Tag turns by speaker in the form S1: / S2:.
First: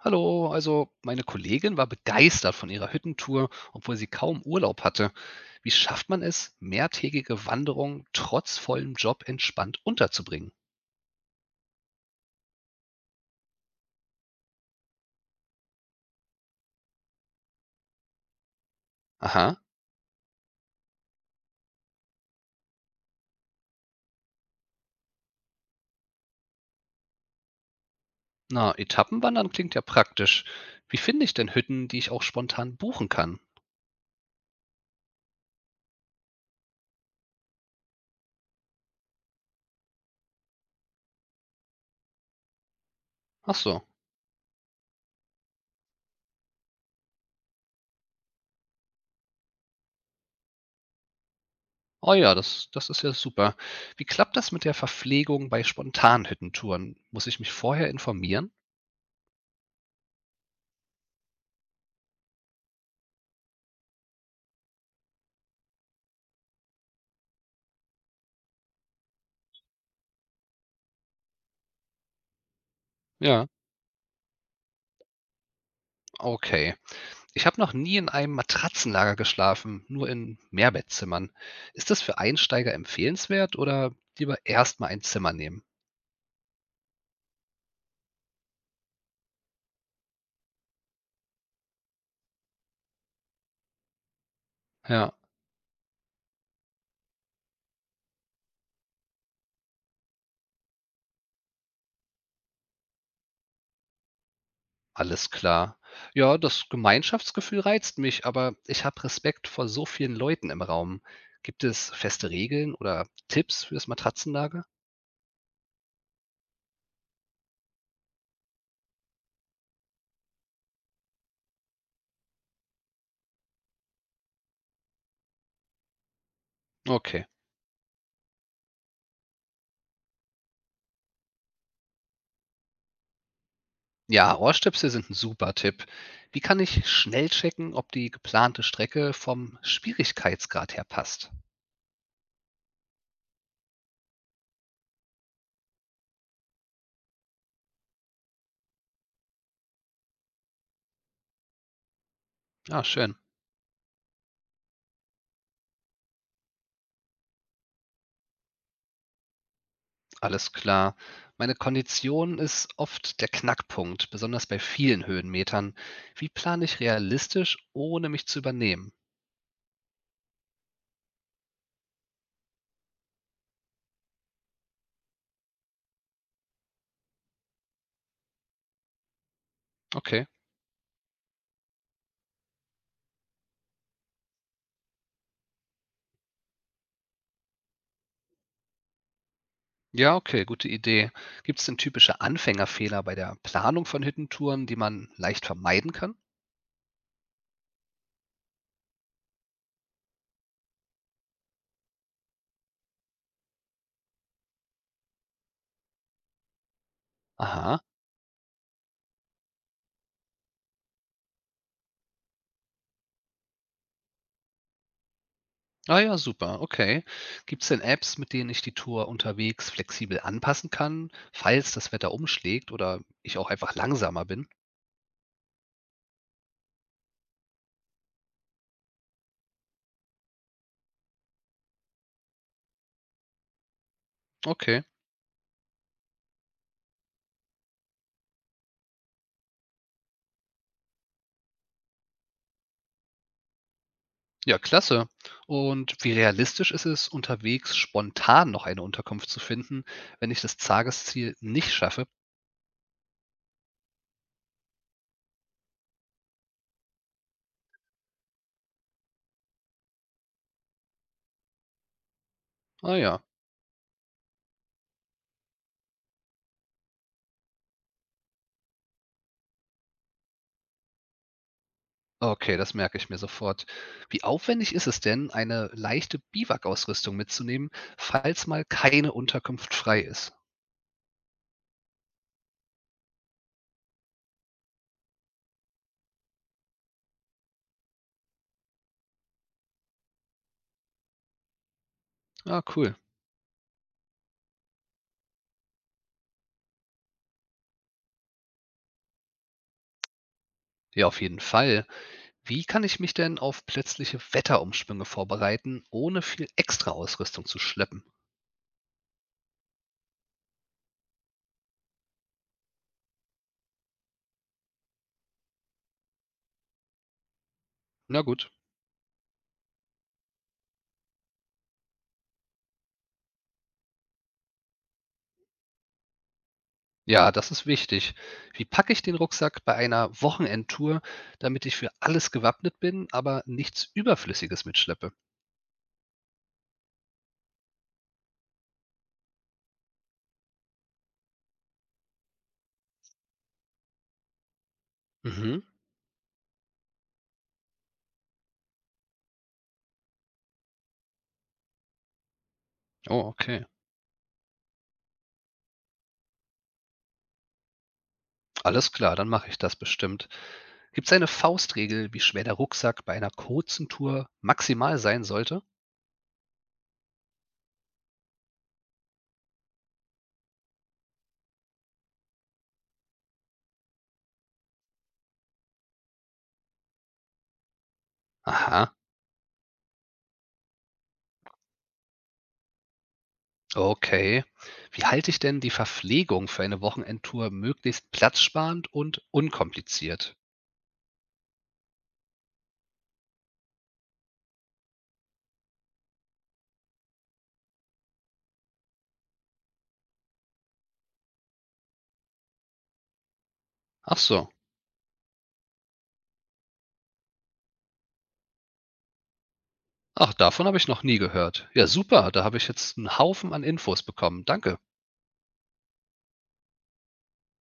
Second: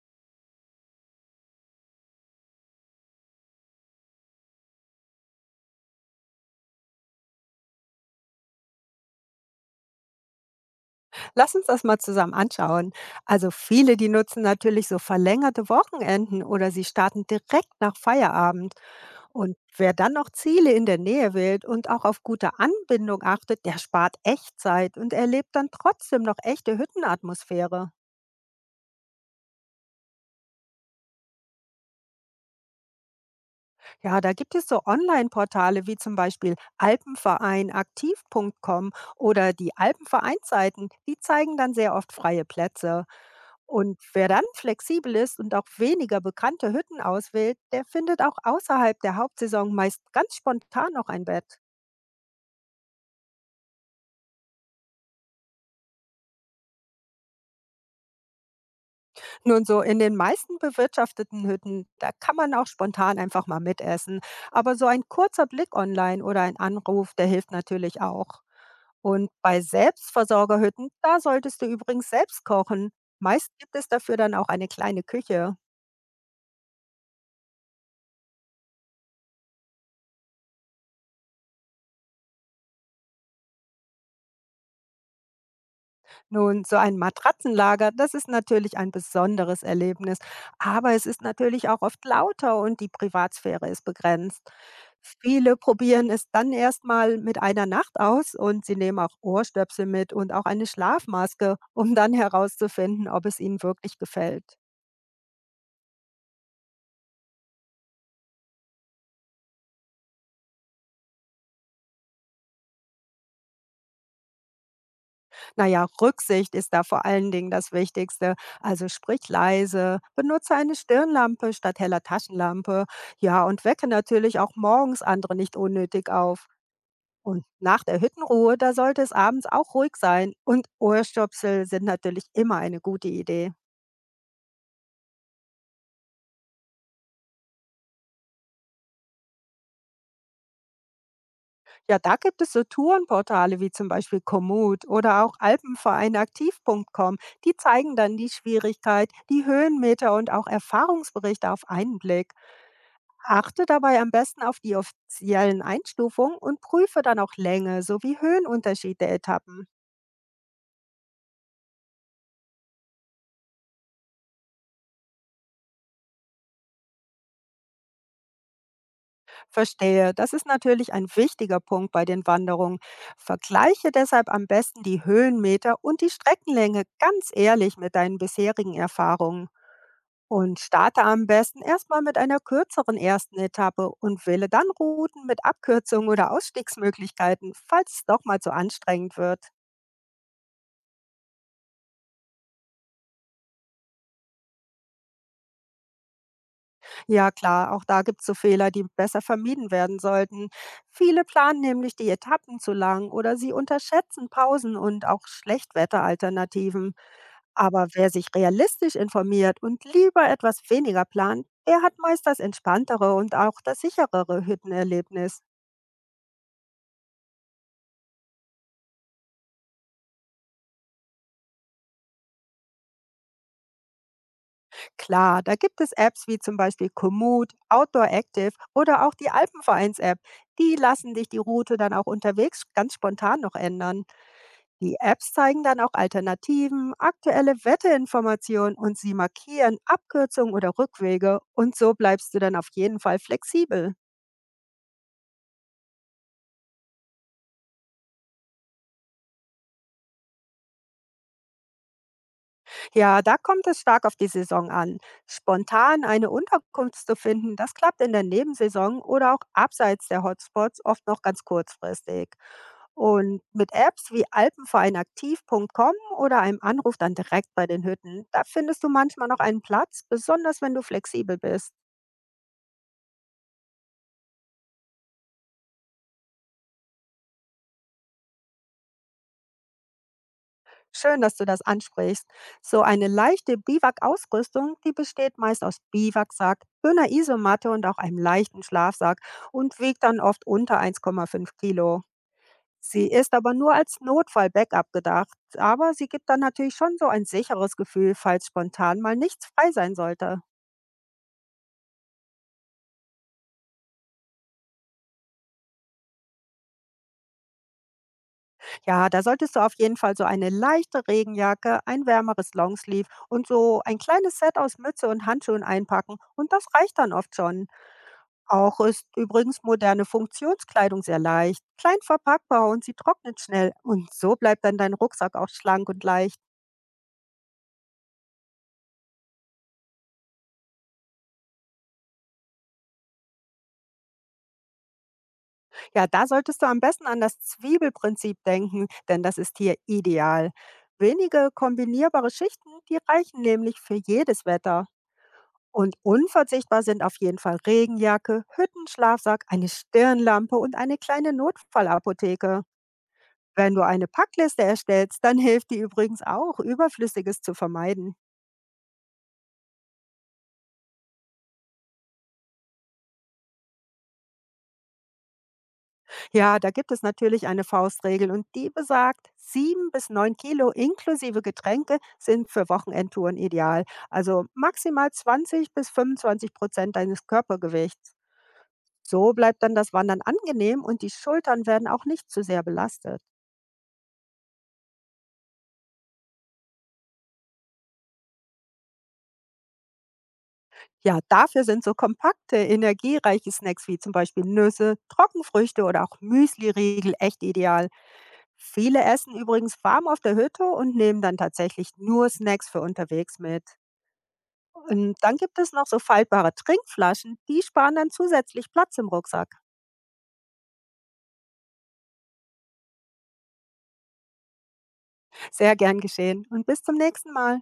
S1: Hallo, also meine Kollegin war begeistert von ihrer Hüttentour, obwohl sie kaum Urlaub hatte. Wie schafft man es, mehrtägige Wanderungen trotz vollem Job entspannt unterzubringen?
S2: Lass uns das mal zusammen anschauen. Also viele, die nutzen natürlich so verlängerte Wochenenden oder sie starten direkt nach Feierabend. Und
S1: Aha,
S2: wer dann noch Ziele in der Nähe wählt und auch auf gute Anbindung achtet, der spart echt Zeit und erlebt dann trotzdem noch echte Hüttenatmosphäre.
S1: na, Etappenwandern klingt ja praktisch. Wie finde ich denn Hütten, die ich auch spontan buchen kann?
S2: Ja, da gibt es so Online-Portale wie zum Beispiel alpenvereinaktiv.com oder die Alpenvereinsseiten, die zeigen dann sehr oft freie Plätze.
S1: Ach so.
S2: Und wer dann flexibel ist und auch weniger bekannte Hütten auswählt, der findet auch außerhalb der Hauptsaison meist ganz spontan noch ein Bett.
S1: Oh ja, das ist ja super. Wie klappt das mit der Verpflegung bei spontanen Hüttentouren? Muss ich mich vorher informieren?
S2: Nun so, in den meisten bewirtschafteten Hütten, da kann man auch spontan einfach mal mitessen. Aber so ein kurzer Blick online oder ein Anruf, der hilft natürlich auch. Und bei Selbstversorgerhütten, da solltest du übrigens selbst kochen. Meist
S1: Ja,
S2: gibt es dafür dann auch eine kleine Küche.
S1: okay. Ich habe noch nie in einem Matratzenlager geschlafen, nur in Mehrbettzimmern. Ist das für Einsteiger empfehlenswert oder lieber erst mal ein Zimmer nehmen?
S2: Nun, so ein Matratzenlager, das ist natürlich ein besonderes Erlebnis, aber es ist natürlich auch oft lauter und die Privatsphäre ist begrenzt.
S1: Ja,
S2: Viele probieren es dann erstmal mit einer Nacht aus und sie nehmen auch Ohrstöpsel mit und auch eine Schlafmaske, um dann herauszufinden, ob es ihnen wirklich gefällt.
S1: alles klar. Ja, das Gemeinschaftsgefühl reizt mich, aber ich habe Respekt vor so vielen Leuten im Raum. Gibt es feste Regeln oder Tipps für das Matratzenlager?
S2: Naja, Rücksicht ist da vor allen Dingen das Wichtigste. Also sprich leise, benutze eine Stirnlampe statt heller Taschenlampe. Ja, und wecke natürlich auch morgens andere nicht unnötig auf.
S1: Okay.
S2: Und nach der Hüttenruhe, da sollte es abends auch ruhig sein. Und Ohrstöpsel sind natürlich immer eine gute Idee.
S1: Ja, Ohrstöpsel sind ein super Tipp. Wie kann ich schnell checken, ob die geplante Strecke vom Schwierigkeitsgrad her passt?
S2: Ja, da gibt es so Tourenportale wie zum Beispiel Komoot oder auch Alpenvereinaktiv. Punkt Com. Die zeigen dann die Schwierigkeit, die Höhenmeter und auch Erfahrungsberichte auf einen Blick.
S1: Ja, schön.
S2: Achte dabei am besten auf die offiziellen Einstufungen und prüfe dann auch Länge sowie Höhenunterschied der Etappen.
S1: Alles klar. Meine Kondition ist oft der Knackpunkt, besonders bei vielen Höhenmetern. Wie plane ich realistisch, ohne mich zu übernehmen?
S2: Verstehe, das ist natürlich ein wichtiger Punkt bei den Wanderungen. Vergleiche deshalb am besten die Höhenmeter und die Streckenlänge ganz ehrlich mit deinen bisherigen Erfahrungen.
S1: Okay.
S2: Und starte am besten erstmal mit einer kürzeren ersten Etappe und wähle dann Routen mit Abkürzungen oder Ausstiegsmöglichkeiten, falls es doch mal zu anstrengend wird.
S1: Ja, okay, gute Idee. Gibt es denn typische Anfängerfehler bei der Planung von Hüttentouren, die man leicht vermeiden kann?
S2: Ja klar, auch da gibt's so Fehler, die besser vermieden werden sollten. Viele planen nämlich die Etappen zu lang oder sie unterschätzen Pausen und auch Schlechtwetteralternativen.
S1: Aha.
S2: Aber wer sich realistisch informiert und lieber etwas weniger plant, der hat meist das entspanntere und auch das sicherere Hüttenerlebnis.
S1: Ah ja, super. Okay. Gibt es denn Apps, mit denen ich die Tour unterwegs flexibel anpassen kann, falls das Wetter umschlägt oder ich auch einfach langsamer bin?
S2: Klar, da gibt es Apps wie zum Beispiel Komoot, Outdoor Active oder auch die Alpenvereins-App. Die lassen dich die Route dann auch unterwegs ganz spontan noch ändern.
S1: Okay.
S2: Die Apps zeigen dann auch Alternativen, aktuelle Wetteinformationen und sie markieren Abkürzungen oder Rückwege, und so bleibst du dann auf jeden Fall flexibel.
S1: Ja, klasse. Und wie realistisch ist es, unterwegs spontan noch eine Unterkunft zu finden, wenn ich das Tagesziel nicht schaffe?
S2: Ja, da kommt es stark auf die Saison an. Spontan eine Unterkunft zu finden, das klappt in der Nebensaison oder auch abseits der Hotspots oft noch ganz kurzfristig.
S1: Ah ja,
S2: Und mit Apps wie alpenvereinaktiv.com oder einem Anruf dann direkt bei den Hütten, da findest du manchmal noch einen Platz, besonders wenn du flexibel bist.
S1: okay, das merke ich mir sofort. Wie aufwendig ist es denn, eine leichte Biwakausrüstung mitzunehmen, falls mal keine Unterkunft frei ist?
S2: Schön, dass du das ansprichst. So eine leichte Biwak-Ausrüstung, die besteht meist aus Biwaksack, dünner Isomatte und auch einem leichten Schlafsack und wiegt dann oft unter 1,5 Kilo.
S1: Ah, cool.
S2: Sie ist aber nur als Notfall-Backup gedacht, aber sie gibt dann natürlich schon so ein sicheres Gefühl, falls spontan mal nichts frei sein sollte.
S1: Ja, auf jeden Fall. Wie kann ich mich denn auf plötzliche Wetterumschwünge vorbereiten, ohne viel extra Ausrüstung zu schleppen?
S2: Ja, da solltest du auf jeden Fall so eine leichte Regenjacke, ein wärmeres Longsleeve und so ein kleines Set aus Mütze und Handschuhen einpacken und das reicht dann oft schon.
S1: Na gut.
S2: Auch ist übrigens moderne Funktionskleidung sehr leicht, klein verpackbar und sie trocknet schnell. Und so bleibt dann dein Rucksack auch schlank und leicht.
S1: Ja, das ist wichtig. Wie packe ich den Rucksack bei einer Wochenendtour, damit ich für alles gewappnet bin, aber nichts Überflüssiges mitschleppe?
S2: Ja, da solltest du am besten an das Zwiebelprinzip denken, denn das ist hier ideal. Wenige kombinierbare Schichten, die reichen nämlich für jedes Wetter.
S1: Mhm.
S2: Und unverzichtbar sind auf jeden Fall Regenjacke, Hüttenschlafsack, eine Stirnlampe und eine kleine Notfallapotheke.
S1: Oh, okay.
S2: Wenn du eine Packliste erstellst, dann hilft die übrigens auch, Überflüssiges zu vermeiden.
S1: Alles klar, dann mache ich das bestimmt. Gibt es eine Faustregel, wie schwer der Rucksack bei einer kurzen Tour maximal sein sollte?
S2: Ja, da gibt es natürlich eine Faustregel und die besagt, 7 bis 9 Kilo inklusive Getränke sind für Wochenendtouren ideal. Also maximal 20 bis 25% deines Körpergewichts.
S1: Aha,
S2: So bleibt dann das Wandern angenehm und die Schultern werden auch nicht zu sehr belastet.
S1: okay. Wie halte ich denn die Verpflegung für eine Wochenendtour möglichst platzsparend und unkompliziert?
S2: Ja, dafür sind so kompakte, energiereiche Snacks wie zum Beispiel Nüsse, Trockenfrüchte oder auch Müsli-Riegel echt ideal. Viele essen übrigens warm auf der Hütte und nehmen dann tatsächlich nur Snacks für unterwegs mit.
S1: Ach so.
S2: Und dann gibt es noch so faltbare Trinkflaschen, die sparen dann zusätzlich Platz im Rucksack.
S1: Ach, davon habe ich noch nie gehört. Ja, super, da habe ich jetzt einen Haufen an Infos bekommen. Danke.
S2: Sehr gern geschehen und bis zum nächsten Mal.